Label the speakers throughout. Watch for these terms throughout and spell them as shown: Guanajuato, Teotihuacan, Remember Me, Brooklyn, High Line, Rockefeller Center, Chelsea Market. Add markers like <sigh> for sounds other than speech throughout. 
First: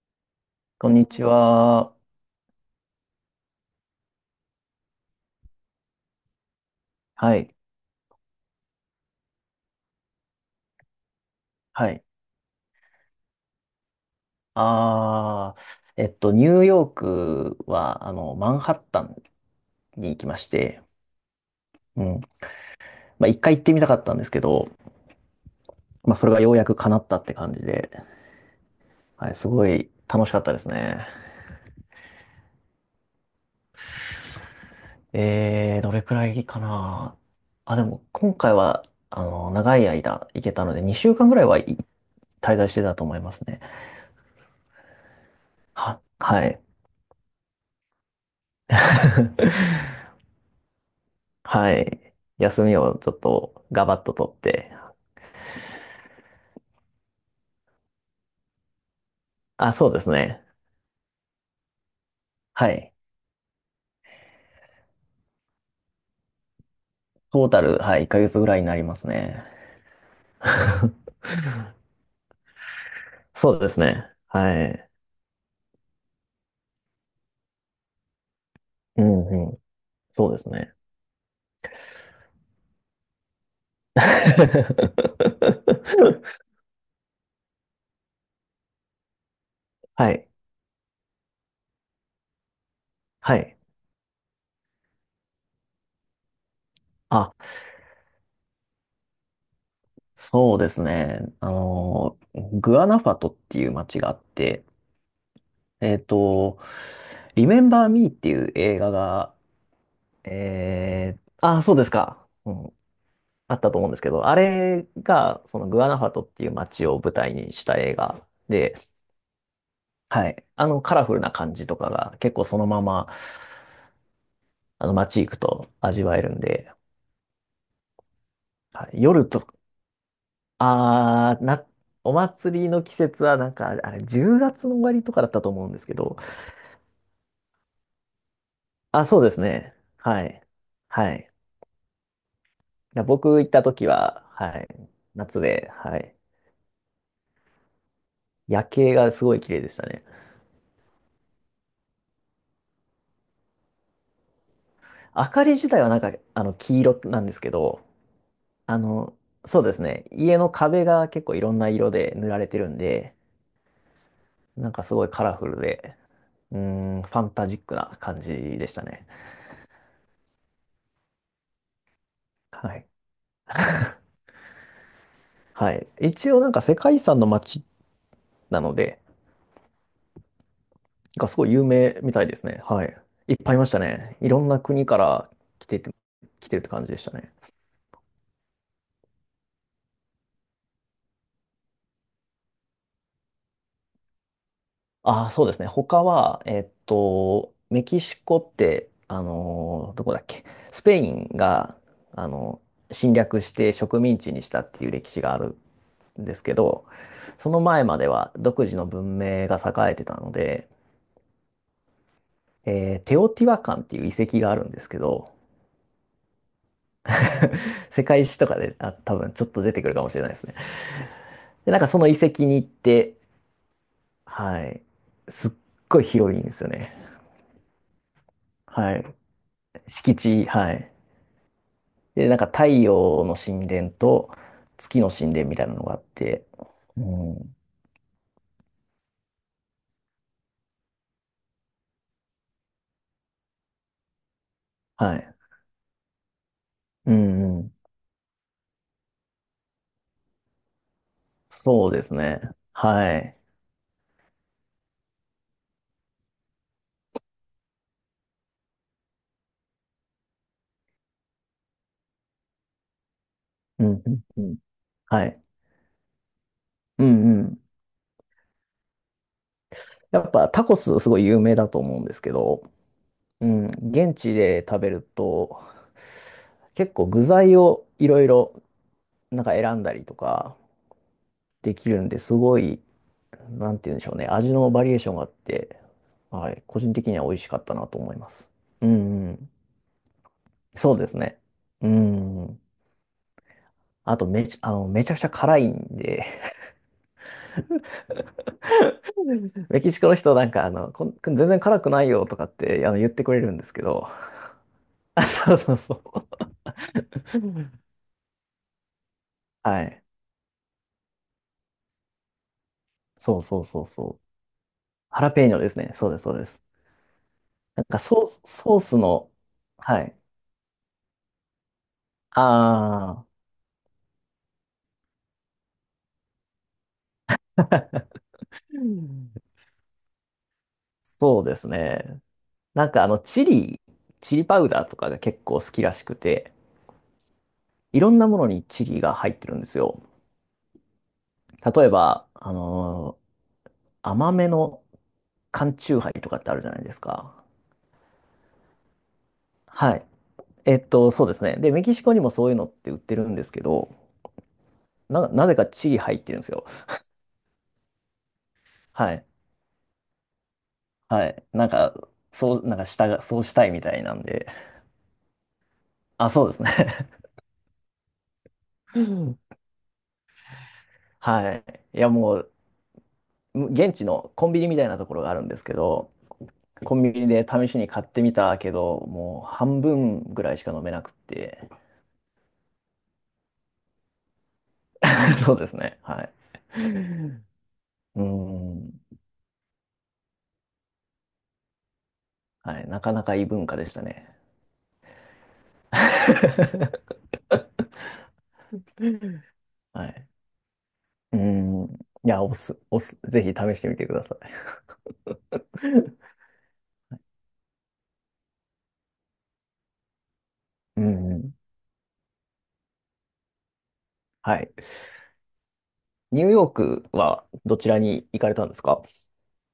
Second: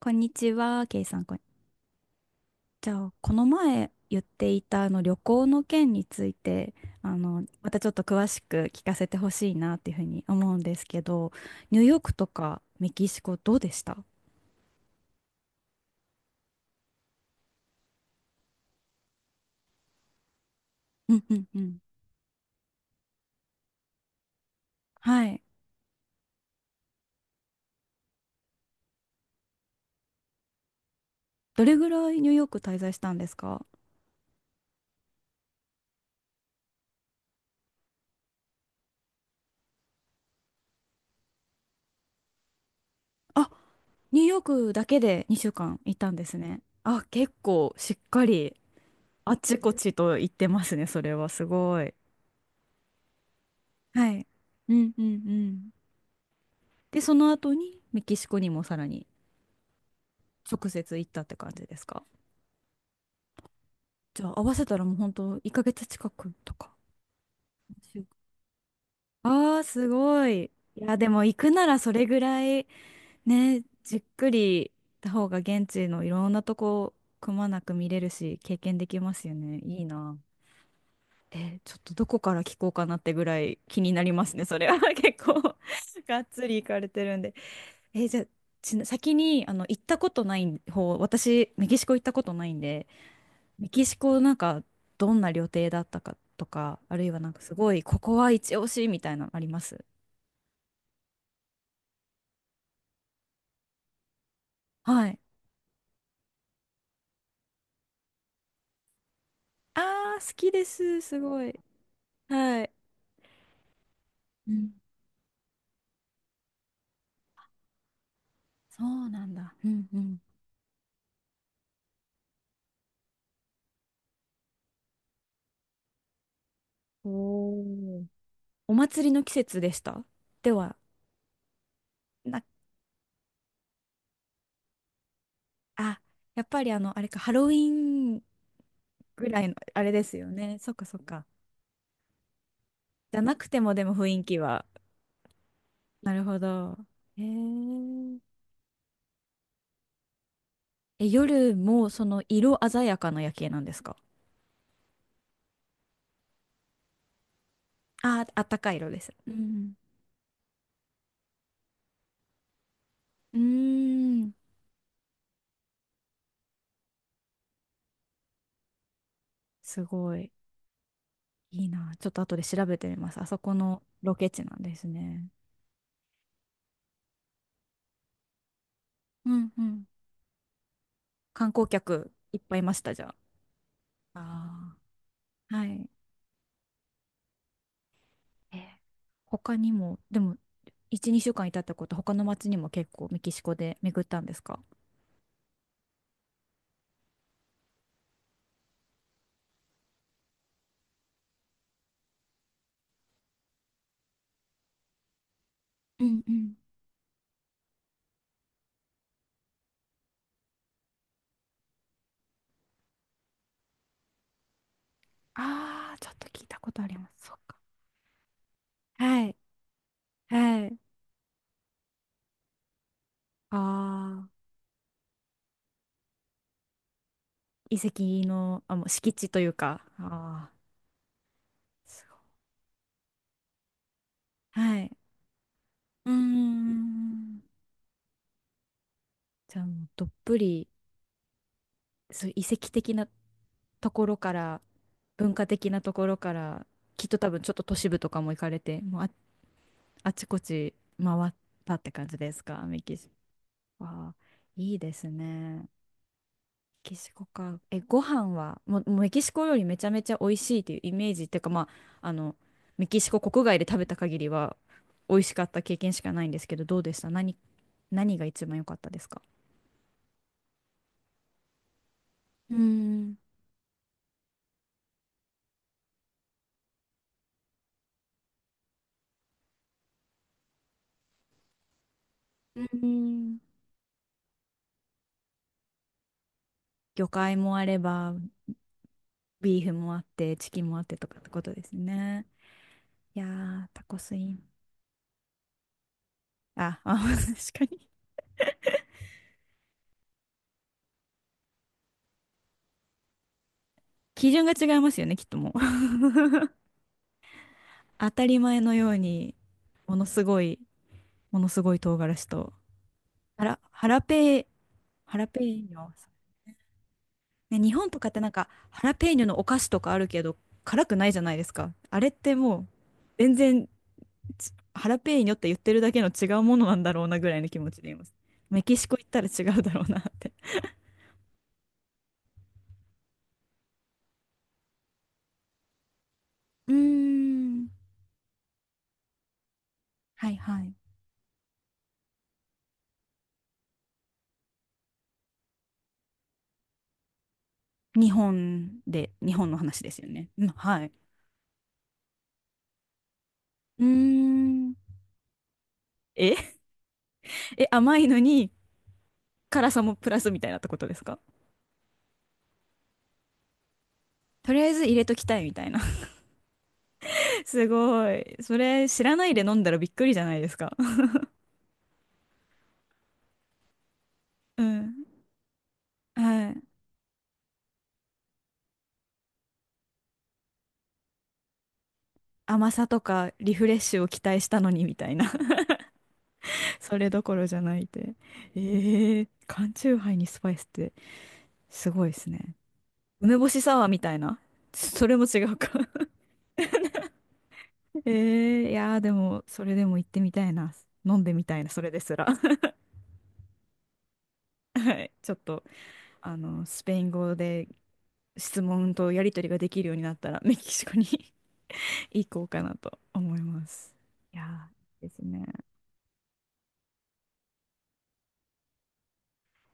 Speaker 1: こんにちは、
Speaker 2: こん
Speaker 1: ケイ
Speaker 2: に
Speaker 1: さ
Speaker 2: ち
Speaker 1: ん。こん
Speaker 2: は。
Speaker 1: じゃあ、この前言っていたあの旅行の件について、
Speaker 2: はい。
Speaker 1: またちょっと詳しく聞かせてほしいなっていうふうに思うんですけど、ニュー
Speaker 2: は
Speaker 1: ヨー
Speaker 2: い。
Speaker 1: クとかメキシコどうでした？
Speaker 2: あニューヨークは、マンハッタンに行きまして、
Speaker 1: うんうんうん。
Speaker 2: うん。まあ、一回行ってみたかったんですけど、
Speaker 1: はい。
Speaker 2: まあ、それがようやく叶ったって感じで、はい、すごい楽しかったですね。
Speaker 1: どれぐらいニューヨーク滞在したんですか？
Speaker 2: どれくらいかな。あ、でも、今回は、長い間行けたので、2週間ぐらい、はい、滞在してたと思います
Speaker 1: あ、
Speaker 2: ね。
Speaker 1: ニューヨークだけで2週間い
Speaker 2: は、
Speaker 1: たんです
Speaker 2: は
Speaker 1: ね。
Speaker 2: い。
Speaker 1: あ、結構しっかりあ
Speaker 2: <laughs>
Speaker 1: ちこちと行ってますね、それはす
Speaker 2: は
Speaker 1: ごい。
Speaker 2: い。休みをちょっとガバッ
Speaker 1: は
Speaker 2: と
Speaker 1: い。
Speaker 2: 取って、
Speaker 1: うんうんうん。で、その後にメキシコにもさらに。
Speaker 2: あ、そうですね。
Speaker 1: 直接行ったって感じですか？
Speaker 2: はい。
Speaker 1: じゃあ合わせたらもう本当1ヶ月近くとか。
Speaker 2: トータル、はい、1ヶ月ぐらいになりますね。
Speaker 1: ああー、すごい。いや、で
Speaker 2: <laughs>
Speaker 1: も行くならそれぐらい
Speaker 2: そう
Speaker 1: ね、
Speaker 2: です
Speaker 1: じっ
Speaker 2: ね。
Speaker 1: くり
Speaker 2: は
Speaker 1: 行っ
Speaker 2: い。
Speaker 1: た方が現地のいろんなとこくまなく見れるし、経験でき
Speaker 2: う
Speaker 1: ま
Speaker 2: ん
Speaker 1: すよ
Speaker 2: うん。
Speaker 1: ね。いいな。
Speaker 2: そうですね。
Speaker 1: え、ちょっとどこから聞こうかなってぐらい気になりますね、それは。<laughs> 結構がっつ
Speaker 2: <laughs>
Speaker 1: り行かれてるんで。え、じゃあ、先に行ったこ
Speaker 2: は
Speaker 1: と
Speaker 2: い。
Speaker 1: ない方、私、メキシコ行ったことないんで、
Speaker 2: はい。
Speaker 1: メキシコなんかどんな旅程だったかとか、あるいはな
Speaker 2: あ、
Speaker 1: んかすごい、ここは一押しみたいなのあります？
Speaker 2: そうですね。グアナファトっていう街があって、
Speaker 1: はい。
Speaker 2: えっと、リメンバー・ミーっていう映画が、
Speaker 1: ああ、好きです。すごい。
Speaker 2: あ、そうですか。う
Speaker 1: はい。
Speaker 2: ん。あったと思うんですけど、あ
Speaker 1: うん。
Speaker 2: れが、そのグアナファトっていう街を舞台にした映画で、
Speaker 1: そうなんだ。うんうん。
Speaker 2: はい。カラフルな感じとかが結構そのまま、街行くと味わえるんで、
Speaker 1: おー、お
Speaker 2: はい、
Speaker 1: 祭りの
Speaker 2: 夜
Speaker 1: 季
Speaker 2: と、
Speaker 1: 節でした？では、
Speaker 2: あー、な、お
Speaker 1: な、
Speaker 2: 祭りの季節はなんか、あれ、10月の終わりとかだったと思うんですけ
Speaker 1: あ、
Speaker 2: ど、
Speaker 1: やっぱりあれか、ハロウィーン
Speaker 2: あ、そう
Speaker 1: ぐ
Speaker 2: で
Speaker 1: ら
Speaker 2: す
Speaker 1: いの、
Speaker 2: ね。
Speaker 1: あれです
Speaker 2: は
Speaker 1: よ
Speaker 2: い。
Speaker 1: ね。そっかそっ
Speaker 2: は
Speaker 1: か。
Speaker 2: い。だ
Speaker 1: じゃ
Speaker 2: 僕
Speaker 1: なく
Speaker 2: 行っ
Speaker 1: て
Speaker 2: た
Speaker 1: もで
Speaker 2: 時
Speaker 1: も雰囲
Speaker 2: は、
Speaker 1: 気
Speaker 2: は
Speaker 1: は。
Speaker 2: い。夏で、は
Speaker 1: な
Speaker 2: い。
Speaker 1: るほど。へー。
Speaker 2: 夜景がすごい綺麗でしたね。
Speaker 1: え、夜もその色鮮やかな夜景なんですか？
Speaker 2: 明かり自体はなんか、黄色なんですけど、
Speaker 1: あー、あったかい
Speaker 2: あ
Speaker 1: 色です。
Speaker 2: の、
Speaker 1: う
Speaker 2: そうで
Speaker 1: ん。
Speaker 2: すね。家の壁が結構いろんな色で塗られてるんで、
Speaker 1: うーん。
Speaker 2: なんかすごいカラフルで、うーファンタジックな感じでしたね。
Speaker 1: すごい、いいな。ちょっと後で調
Speaker 2: は
Speaker 1: べて
Speaker 2: い。
Speaker 1: みます。あそこのロケ地なんですね。
Speaker 2: はい。一応なんか世界遺産の街なので、
Speaker 1: うんうん。
Speaker 2: がすご
Speaker 1: 観
Speaker 2: い有
Speaker 1: 光
Speaker 2: 名
Speaker 1: 客
Speaker 2: みたい
Speaker 1: い
Speaker 2: で
Speaker 1: っ
Speaker 2: す
Speaker 1: ぱいい
Speaker 2: ね。
Speaker 1: まし
Speaker 2: は
Speaker 1: た、
Speaker 2: い。
Speaker 1: じゃ
Speaker 2: いっぱいいましたね。
Speaker 1: あ？
Speaker 2: いろんな
Speaker 1: あ
Speaker 2: 国から
Speaker 1: あ。は
Speaker 2: 来て
Speaker 1: い。
Speaker 2: て、来てるって感じでしたね。
Speaker 1: えー他にも、でも、1、2週間いたってこと、他の町にも結構メキシコで巡ったんですか？
Speaker 2: ああ、そうですね。他は、メキシコって、どこだっけ、スペインが、あの侵略して植民地にしたっていう歴史がある
Speaker 1: うん
Speaker 2: ん
Speaker 1: う
Speaker 2: ですけ
Speaker 1: ん。
Speaker 2: ど、その前までは独自の文明が栄えてたので、テオティワカンっていう遺跡があるんですけど、
Speaker 1: ああ、ちょっと聞いたことあります。そっか。
Speaker 2: <laughs> 世界史とかで、あ、多
Speaker 1: は
Speaker 2: 分
Speaker 1: い。
Speaker 2: ちょっと出てくるかもしれないですね。
Speaker 1: はい。
Speaker 2: で、なんかその遺跡に行って、
Speaker 1: ああ、
Speaker 2: はい、すっごい広いんですよね。
Speaker 1: 遺跡の、あ、もう
Speaker 2: はい、
Speaker 1: 敷地というか。
Speaker 2: 敷地、
Speaker 1: ああ、
Speaker 2: はい。
Speaker 1: すご
Speaker 2: で、なんか太陽の神殿と
Speaker 1: い。はい。
Speaker 2: 月の神殿みたいなのがあっ
Speaker 1: うー
Speaker 2: て、う
Speaker 1: ん、
Speaker 2: ん、
Speaker 1: じゃあもうどっぷりそういう遺跡的なところから
Speaker 2: は
Speaker 1: 文
Speaker 2: い、
Speaker 1: 化的なところからきっ
Speaker 2: う
Speaker 1: と多分ちょっ
Speaker 2: ん、う
Speaker 1: と都
Speaker 2: ん、
Speaker 1: 市部とかも行かれてもう、あ、あちこち回ったっ
Speaker 2: そ
Speaker 1: て
Speaker 2: うで
Speaker 1: 感
Speaker 2: す
Speaker 1: じで
Speaker 2: ね。
Speaker 1: すか？メキシ
Speaker 2: はい。
Speaker 1: コ、わあ、いいですね。メキシコか。え、ご飯はもうメキシコ料理めちゃめちゃ美味しいっていうイメージっていうか、まあ、メキシコ国外で食
Speaker 2: う
Speaker 1: べた
Speaker 2: ん、う
Speaker 1: 限
Speaker 2: ん、
Speaker 1: り
Speaker 2: う
Speaker 1: は
Speaker 2: ん、
Speaker 1: 美味
Speaker 2: は
Speaker 1: し
Speaker 2: い。
Speaker 1: かった経験しかないんですけどどうでし
Speaker 2: う
Speaker 1: た？
Speaker 2: ん、
Speaker 1: 何が一番良かったですか？
Speaker 2: やっぱタコスすごい有名だと思うんですけ
Speaker 1: うー
Speaker 2: ど、
Speaker 1: ん。
Speaker 2: うん、現地で食べると、結構具材をいろいろなんか選んだりとかできるんですご
Speaker 1: うー
Speaker 2: い、
Speaker 1: ん、
Speaker 2: なんて言うんでしょうね、味のバリエーションがあって、はい、個人
Speaker 1: 魚
Speaker 2: 的には美
Speaker 1: 介
Speaker 2: 味し
Speaker 1: も
Speaker 2: か
Speaker 1: あ
Speaker 2: った
Speaker 1: れ
Speaker 2: なと思
Speaker 1: ば、
Speaker 2: います。うんうん、
Speaker 1: ビーフもあって、チキンもあっ
Speaker 2: そ
Speaker 1: て
Speaker 2: うで
Speaker 1: と
Speaker 2: す
Speaker 1: かって
Speaker 2: ね。
Speaker 1: ことです
Speaker 2: う
Speaker 1: ね。
Speaker 2: んうん。
Speaker 1: いやー、タコス
Speaker 2: あ
Speaker 1: イ
Speaker 2: と
Speaker 1: ン。
Speaker 2: めちゃくちゃ辛いんで、
Speaker 1: あ、あ、<laughs> 確かに。
Speaker 2: <laughs> メキシコの人なんか全然辛くないよとかって言ってくれるんですけど、
Speaker 1: 基準が違いますよね、き
Speaker 2: あ、
Speaker 1: っともう。
Speaker 2: そうそう
Speaker 1: <laughs>
Speaker 2: そう。
Speaker 1: 当たり前のように、
Speaker 2: <laughs> は
Speaker 1: も
Speaker 2: い。
Speaker 1: のすごい、ものすごい唐辛子と、
Speaker 2: そう
Speaker 1: ハラ、
Speaker 2: そうそう
Speaker 1: ハラ
Speaker 2: そう。
Speaker 1: ペー、ハ
Speaker 2: ハ
Speaker 1: ラ
Speaker 2: ラ
Speaker 1: ペー
Speaker 2: ペーニョで
Speaker 1: ニ
Speaker 2: す
Speaker 1: ョ。
Speaker 2: ね。そうです、そうです。
Speaker 1: ね、日
Speaker 2: なん
Speaker 1: 本と
Speaker 2: か
Speaker 1: かって
Speaker 2: ソー
Speaker 1: なん
Speaker 2: ス、
Speaker 1: か、
Speaker 2: ソー
Speaker 1: ハラ
Speaker 2: ス
Speaker 1: ペーニョ
Speaker 2: の、
Speaker 1: のお菓子とかあ
Speaker 2: は
Speaker 1: る
Speaker 2: い。
Speaker 1: けど、辛くないじゃないですか。あれってもう、
Speaker 2: ああ、
Speaker 1: 全然ハラペーニョって言ってるだけの違うものなんだろうなぐらいの気持ちでいます。メキ
Speaker 2: う
Speaker 1: シコ行ったら
Speaker 2: ん、
Speaker 1: 違うだろうなって。
Speaker 2: そうですね。なんかチリパウダーとかが結構好きらしくて、
Speaker 1: うーん。
Speaker 2: いろんなものにチリが入ってるんですよ。
Speaker 1: はいはい。
Speaker 2: 例えば、甘めの缶チューハイとかってあるじゃないですか。
Speaker 1: 日本の話で
Speaker 2: は
Speaker 1: す
Speaker 2: い。
Speaker 1: よね。うん、はい。
Speaker 2: そうですね。で、メキシコにもそういうのって売ってるんですけ
Speaker 1: うー
Speaker 2: ど、
Speaker 1: ん。
Speaker 2: なぜかチリ入って
Speaker 1: え
Speaker 2: るんです
Speaker 1: <laughs>、
Speaker 2: よ。
Speaker 1: え、甘いのに
Speaker 2: はい。
Speaker 1: 辛さもプラスみたいなってことですか？
Speaker 2: はい。なんか、そう、なんかしたが、そうしたいみたいなんで。
Speaker 1: とりあえず入れときたいみたいな。<laughs>
Speaker 2: あ、そうですね。
Speaker 1: すごい。それ
Speaker 2: <laughs> う
Speaker 1: 知らない
Speaker 2: ん。
Speaker 1: で飲んだらびっくりじゃないですか。
Speaker 2: <laughs> はい。いや、もう、現地のコン
Speaker 1: <laughs>
Speaker 2: ビ
Speaker 1: う
Speaker 2: ニみたいなと
Speaker 1: ん。
Speaker 2: ころがあるんですけど、
Speaker 1: はい。
Speaker 2: コンビニで試しに買ってみたけど、もう半分ぐらいしか飲めなくって。
Speaker 1: 甘さとかリフレッシュを期待したのにみたいな。
Speaker 2: <laughs> そうで
Speaker 1: <laughs>
Speaker 2: すね。はい。
Speaker 1: それどこ
Speaker 2: <laughs>
Speaker 1: ろじゃないって。
Speaker 2: うん。
Speaker 1: ええ、缶チューハイにスパイスってすごいですね。
Speaker 2: はい。なかなか
Speaker 1: 梅
Speaker 2: いい
Speaker 1: 干し
Speaker 2: 文化
Speaker 1: サ
Speaker 2: で
Speaker 1: ワー
Speaker 2: し
Speaker 1: み
Speaker 2: た
Speaker 1: たい
Speaker 2: ね。
Speaker 1: な。それも違うか。
Speaker 2: <laughs>
Speaker 1: いやーでも、それでも行
Speaker 2: は
Speaker 1: って
Speaker 2: い。
Speaker 1: みたいな。飲んで
Speaker 2: う
Speaker 1: みたいな、そ
Speaker 2: ん。
Speaker 1: れですら。
Speaker 2: い
Speaker 1: <laughs>
Speaker 2: や、おす、おす、ぜひ試してみてください。
Speaker 1: はい。ちょっと、
Speaker 2: <laughs>
Speaker 1: スペイン語で質問とやり取りができるようになったら、メキシコ
Speaker 2: う
Speaker 1: に <laughs>
Speaker 2: ん。
Speaker 1: 行こうかなと思います。い
Speaker 2: は
Speaker 1: や
Speaker 2: い。
Speaker 1: ー、いいですね。
Speaker 2: ニューヨークはどちらに行かれたんですか？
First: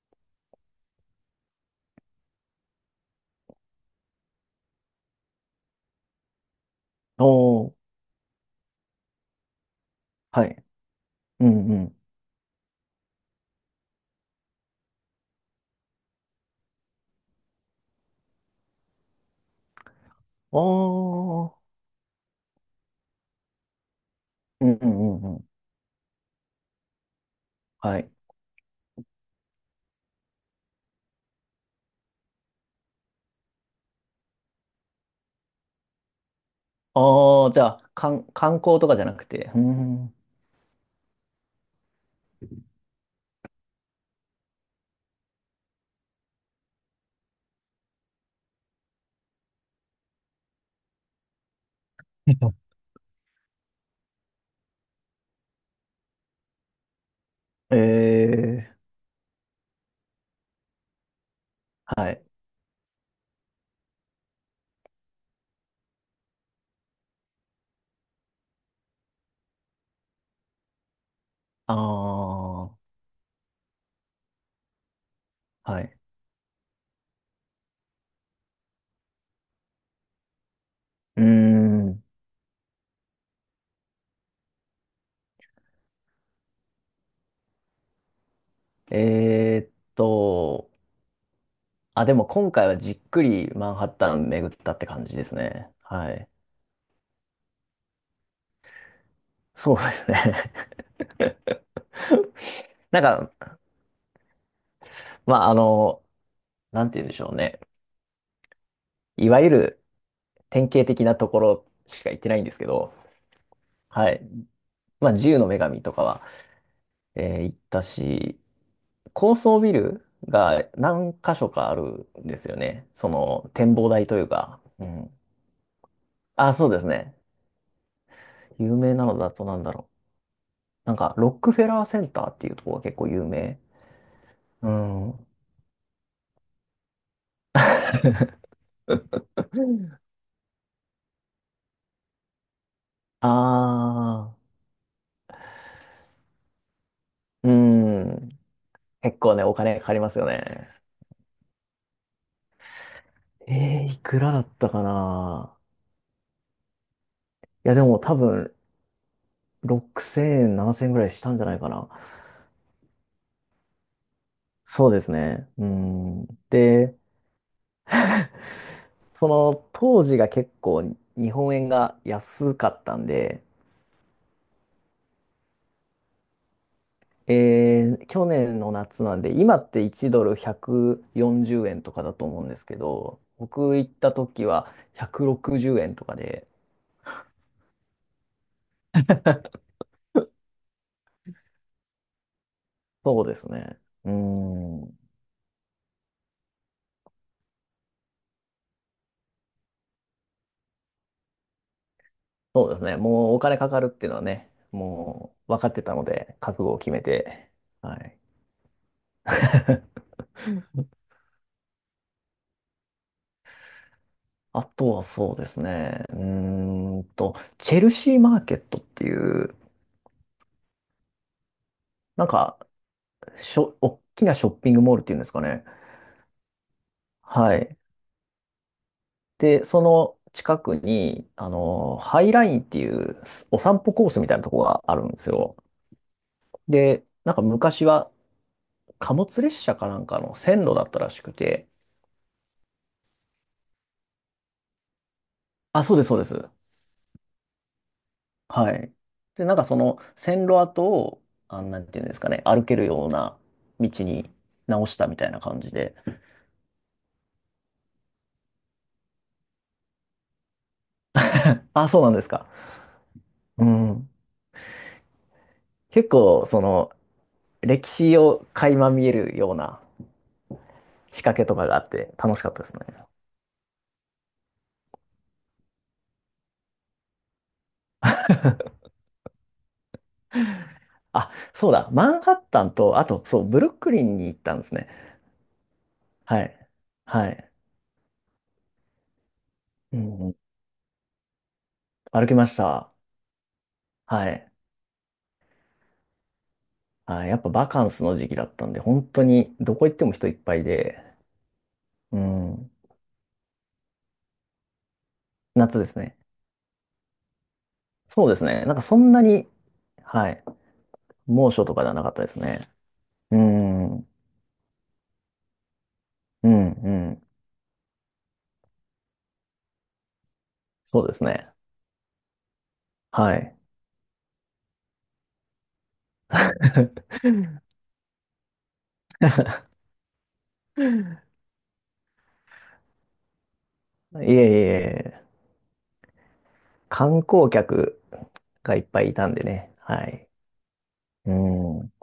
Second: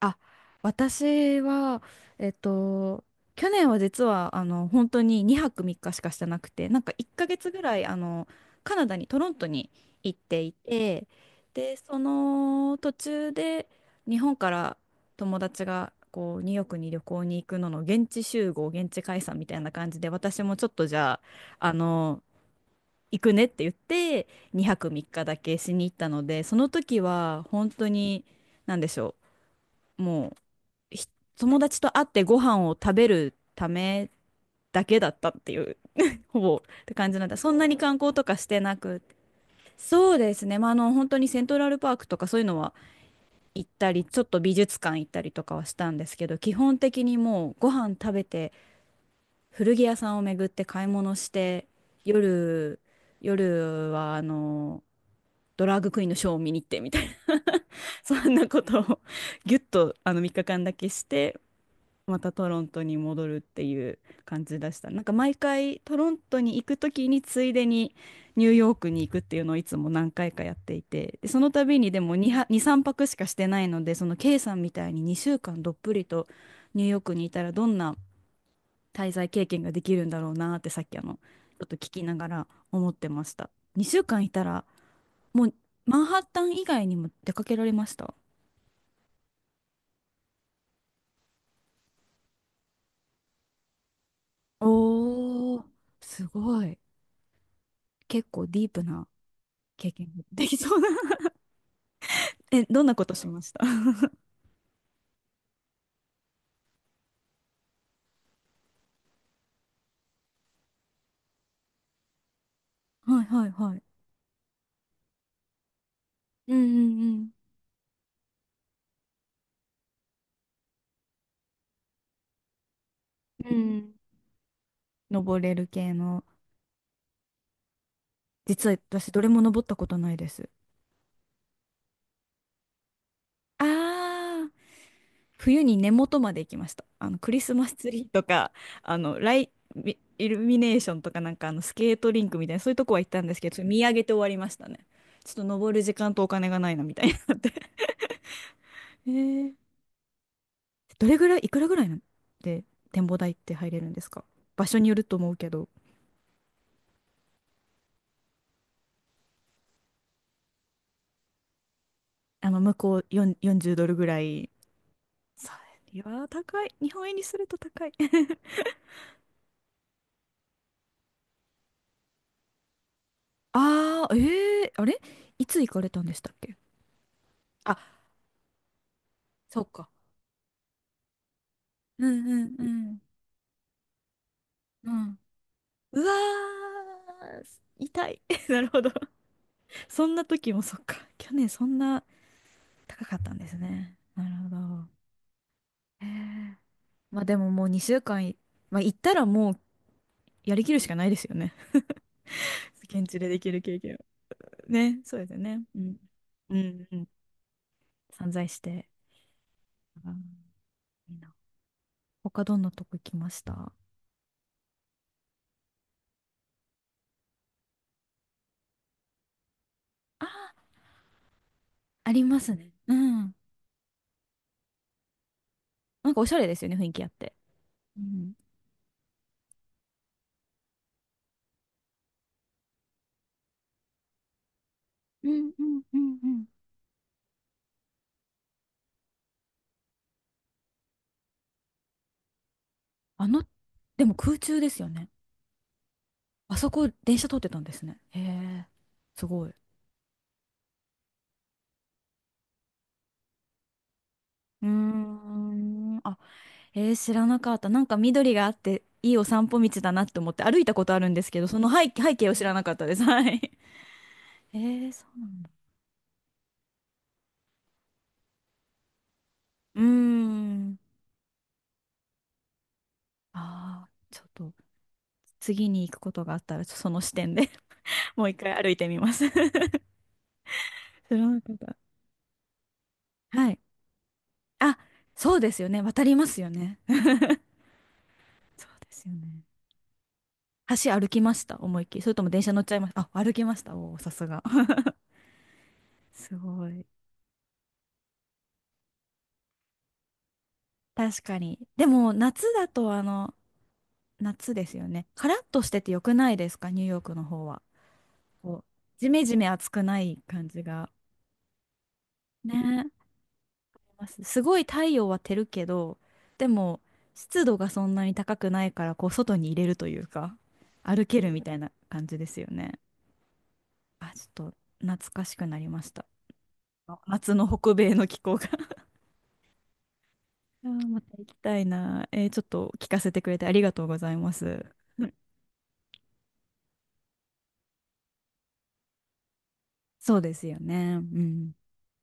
Speaker 1: あ、私は、えっと、去年は実は、本当に2泊3日しかしてなくて、なんか1ヶ月ぐ
Speaker 2: お
Speaker 1: らい、
Speaker 2: ー、
Speaker 1: カナダに、トロントに行って
Speaker 2: は
Speaker 1: い
Speaker 2: い。
Speaker 1: て、
Speaker 2: うん
Speaker 1: で、
Speaker 2: うん。
Speaker 1: その途中で、日本から友達が、こう、ニューヨークに旅行に行くのの現地集合、現地解散みたいな感じで、私もちょっとじゃあ、
Speaker 2: ああ、
Speaker 1: 行くねって言って、
Speaker 2: うん
Speaker 1: 2
Speaker 2: う
Speaker 1: 泊
Speaker 2: ん
Speaker 1: 3日
Speaker 2: うん
Speaker 1: だ
Speaker 2: うん。
Speaker 1: けしに行ったので、その時は、本当
Speaker 2: はい。
Speaker 1: に、なんでしょう、もう。ひ友達と会ってご飯を食べるためだけだったっていう、<laughs> ほぼって感じなんだ。
Speaker 2: あ
Speaker 1: そ
Speaker 2: あ、
Speaker 1: ん
Speaker 2: じ
Speaker 1: な
Speaker 2: ゃ
Speaker 1: に
Speaker 2: あ、
Speaker 1: 観光と
Speaker 2: 観
Speaker 1: かし
Speaker 2: 観
Speaker 1: てな
Speaker 2: 光とか
Speaker 1: く、
Speaker 2: じゃなくて。う
Speaker 1: そ
Speaker 2: ん。
Speaker 1: うですね。まあ、本当にセントラルパークとかそういうのは行ったり、ちょっと美術館行ったりとかはしたんですけど、基本的にもうご飯食べて、古着屋さんを巡って買い物して、
Speaker 2: <laughs>
Speaker 1: 夜、夜はドラァグクイーンのショーを見に行ってみたいな、<laughs> そんなこ
Speaker 2: ええ
Speaker 1: とをぎゅっと3日間だけして、
Speaker 2: ー、は
Speaker 1: ま
Speaker 2: い。
Speaker 1: たトロントに戻るっていう感じでした。なんか毎回トロントに行く時についでにニューヨークに行くっていうのをいつも何回かやっていて、でその
Speaker 2: あ
Speaker 1: 度にでも2は、2、3
Speaker 2: あ、
Speaker 1: 泊しかしてないので、その K さんみたいに2週間どっ
Speaker 2: は
Speaker 1: ぷ
Speaker 2: い。
Speaker 1: りとニューヨークにいたらどんな滞在経験ができるんだろうなってさっきちょ
Speaker 2: うー
Speaker 1: っと聞き
Speaker 2: ん。
Speaker 1: ながら思ってました。2週間いたらもうマンハッタン以外にも出かけられました？
Speaker 2: えーっと、あ、でも今回はじっくりマンハッタン巡ったって感じです
Speaker 1: おー、
Speaker 2: ね。は
Speaker 1: す
Speaker 2: い。
Speaker 1: ごい。結構ディープな
Speaker 2: そうで
Speaker 1: 経験
Speaker 2: すね。
Speaker 1: できそうな。 <laughs> え、どん
Speaker 2: <laughs>
Speaker 1: な
Speaker 2: なん
Speaker 1: ことしまし
Speaker 2: か、
Speaker 1: た？ <laughs> は
Speaker 2: まあ、なんて言うんでしょうね。いわゆる典型的なところしか行ってないんですけど、
Speaker 1: いはいはい。
Speaker 2: はい。まあ、自由の女神とかは、
Speaker 1: うんうん
Speaker 2: 行ったし、高層ビルが何箇所かあるんですよね。そ
Speaker 1: う
Speaker 2: の
Speaker 1: ん。う
Speaker 2: 展望
Speaker 1: ん。
Speaker 2: 台というか。うん。
Speaker 1: 登れる系の。
Speaker 2: あ、そうですね。
Speaker 1: 実は
Speaker 2: 有名な
Speaker 1: 私
Speaker 2: の
Speaker 1: どれ
Speaker 2: だ
Speaker 1: も
Speaker 2: となん
Speaker 1: 登っ
Speaker 2: だ
Speaker 1: たこ
Speaker 2: ろ
Speaker 1: とないです。
Speaker 2: う。なんか、ロックフェラーセンターっていうところが結構有名。
Speaker 1: ああ、
Speaker 2: うん。
Speaker 1: 冬に根元まで行きました。クリスマスツリーとか、ライ、イイルミネーションとかなんかスケートリンクみたいな、そういうとこは行ったん
Speaker 2: あ
Speaker 1: ですけど、ちょっと見上げて終わり
Speaker 2: あ、
Speaker 1: ましたね。ちょっと登る時間とお金がないなみたいになっ
Speaker 2: う
Speaker 1: て、
Speaker 2: ん。
Speaker 1: え
Speaker 2: 結構ね、
Speaker 1: ー、
Speaker 2: お金かかりますよね。
Speaker 1: どれぐらい、いくらぐらいなんで展望台って入れるん
Speaker 2: い
Speaker 1: です
Speaker 2: く
Speaker 1: か？
Speaker 2: らだっ
Speaker 1: 場
Speaker 2: た
Speaker 1: 所
Speaker 2: か
Speaker 1: によると思うけ
Speaker 2: な。
Speaker 1: ど。
Speaker 2: いや、でも多分、6000円、7000円ぐらいしたんじゃないかな。
Speaker 1: あの、向こう4、40ドルぐらい。
Speaker 2: そうですね。
Speaker 1: そう、
Speaker 2: う
Speaker 1: いや
Speaker 2: ん。
Speaker 1: ー、高い。日
Speaker 2: で、
Speaker 1: 本円にすると高い。<laughs>
Speaker 2: その当時が結構日本円が安かったんで、
Speaker 1: ああ、ええ、あれいつ行かれたんでしたっけ？あ、
Speaker 2: 去年の夏なんで、今
Speaker 1: そう
Speaker 2: って
Speaker 1: か。
Speaker 2: 1ドル140円とか
Speaker 1: う
Speaker 2: だと
Speaker 1: んう
Speaker 2: 思うん
Speaker 1: ん
Speaker 2: で
Speaker 1: う
Speaker 2: すけ
Speaker 1: ん
Speaker 2: ど、僕行った時は
Speaker 1: うん、
Speaker 2: 160円
Speaker 1: う
Speaker 2: とかで、
Speaker 1: わー、痛い。<laughs> なるほど。そんな時もそっか。去年そんな高かっ
Speaker 2: そう
Speaker 1: た
Speaker 2: で
Speaker 1: ん
Speaker 2: す
Speaker 1: です
Speaker 2: ね。
Speaker 1: ね。
Speaker 2: う
Speaker 1: なるほど。
Speaker 2: ん。
Speaker 1: へえ、まあでももう2週間い、まあ、行ったらもうやりきるしかないですよね。
Speaker 2: そうで
Speaker 1: <laughs>
Speaker 2: すね。
Speaker 1: 現地で
Speaker 2: もう
Speaker 1: で
Speaker 2: お
Speaker 1: き
Speaker 2: 金
Speaker 1: る
Speaker 2: か
Speaker 1: 経
Speaker 2: かる
Speaker 1: 験
Speaker 2: っ
Speaker 1: を
Speaker 2: ていうのはね、
Speaker 1: ね、そうです
Speaker 2: も
Speaker 1: よ
Speaker 2: う分
Speaker 1: ね。
Speaker 2: かっ
Speaker 1: う
Speaker 2: てた
Speaker 1: ん。
Speaker 2: ので、
Speaker 1: う
Speaker 2: 覚悟を
Speaker 1: ん
Speaker 2: 決
Speaker 1: う
Speaker 2: め
Speaker 1: ん、
Speaker 2: て、はい。
Speaker 1: 散財して。
Speaker 2: <laughs>
Speaker 1: うん、いいな。他どんなとこ行きました？
Speaker 2: あとはそうですね。チェルシーマーケットっていう、
Speaker 1: あー、あり
Speaker 2: なん
Speaker 1: ます
Speaker 2: か、
Speaker 1: ね。うん。
Speaker 2: 大きなショッピングモールっていうんですかね。
Speaker 1: なんかおしゃれですよね、雰囲気あって。
Speaker 2: はい。
Speaker 1: うん、
Speaker 2: で、その近くに、ハイラインっていうお散歩コースみたいなとこがあるんで
Speaker 1: う
Speaker 2: す
Speaker 1: ん
Speaker 2: よ。
Speaker 1: うんうんうん、
Speaker 2: で、なんか昔は貨物列車かなんかの線路だったらしくて、
Speaker 1: あの、でも空中ですよね。
Speaker 2: あ、そうです、そうです。
Speaker 1: あそこ電車通ってたんですね。へえ、
Speaker 2: はい。
Speaker 1: す
Speaker 2: で、
Speaker 1: ごい。
Speaker 2: なんかその線路跡を、あ、なんていうんですかね、歩けるような道に
Speaker 1: うー
Speaker 2: 直したみたいな感じで、
Speaker 1: ん。あ、知らなかった。なんか緑があって、いいお散歩道だなって思って歩いたことあるんですけど、その
Speaker 2: あ、そうなん
Speaker 1: 背
Speaker 2: で
Speaker 1: 景
Speaker 2: す
Speaker 1: を知
Speaker 2: か。
Speaker 1: らなかったです。はい。
Speaker 2: うん。
Speaker 1: そうなんだ。
Speaker 2: 結構、その、歴史を垣間見えるような
Speaker 1: うーん。
Speaker 2: 仕掛けとかがあって楽しかったですね。
Speaker 1: ああ、ちょっと次に行くことがあったら、その視点で <laughs> もう一回歩いてみます。 <laughs> 知ら
Speaker 2: あ、
Speaker 1: なかっ
Speaker 2: そう
Speaker 1: た。
Speaker 2: だ。マンハッタンと、あと、そう、
Speaker 1: はい。
Speaker 2: ブルックリンに行ったんです
Speaker 1: あ、
Speaker 2: ね。
Speaker 1: そうですよね。渡ります
Speaker 2: は
Speaker 1: よ
Speaker 2: い。
Speaker 1: ね。
Speaker 2: はい。
Speaker 1: <laughs> そうですよね。
Speaker 2: うん。
Speaker 1: 橋歩きました？思いっきり？それと
Speaker 2: 歩
Speaker 1: も
Speaker 2: き
Speaker 1: 電
Speaker 2: ま
Speaker 1: 車
Speaker 2: し
Speaker 1: 乗っちゃいま
Speaker 2: た。
Speaker 1: した？あ、歩きました。おお、さす
Speaker 2: は
Speaker 1: が。
Speaker 2: い。
Speaker 1: <laughs> すごい。
Speaker 2: はい。やっぱバカンスの時期だったんで、本当にどこ行っても人いっぱいで、
Speaker 1: 確かに。でも、
Speaker 2: う
Speaker 1: 夏だ
Speaker 2: ん。
Speaker 1: と、夏ですよね。カラッとし
Speaker 2: 夏
Speaker 1: て
Speaker 2: で
Speaker 1: て
Speaker 2: す
Speaker 1: よく
Speaker 2: ね。
Speaker 1: ないですか？ニューヨークの方は。
Speaker 2: そうです
Speaker 1: こう、
Speaker 2: ね。なんかそ
Speaker 1: ジ
Speaker 2: んな
Speaker 1: メジ
Speaker 2: に、
Speaker 1: メ暑くない
Speaker 2: はい。
Speaker 1: 感じが。
Speaker 2: 猛暑とかではなかったです
Speaker 1: ね、
Speaker 2: ね。うん。う
Speaker 1: ま
Speaker 2: ん。
Speaker 1: すすごい太陽は照るけど、で
Speaker 2: う
Speaker 1: も
Speaker 2: ん。
Speaker 1: 湿度がそんなに高くないから、こう外に入れるというか、
Speaker 2: そ
Speaker 1: 歩
Speaker 2: うで
Speaker 1: け
Speaker 2: す
Speaker 1: るみ
Speaker 2: ね。
Speaker 1: たいな感じですよね。
Speaker 2: はい。
Speaker 1: あ、ちょっと懐かしくなりました。あ、
Speaker 2: <laughs>
Speaker 1: 夏の北米の気候が。 <laughs> あ
Speaker 2: <laughs> い
Speaker 1: ー、また行
Speaker 2: え
Speaker 1: きたいな。ちょっと聞かせてくれてありがとうござい
Speaker 2: いえい
Speaker 1: ます。<laughs>
Speaker 2: え、観光客がいっぱいいたんでね。は
Speaker 1: そう
Speaker 2: い。
Speaker 1: ですよね。う
Speaker 2: う
Speaker 1: ん。
Speaker 2: ん。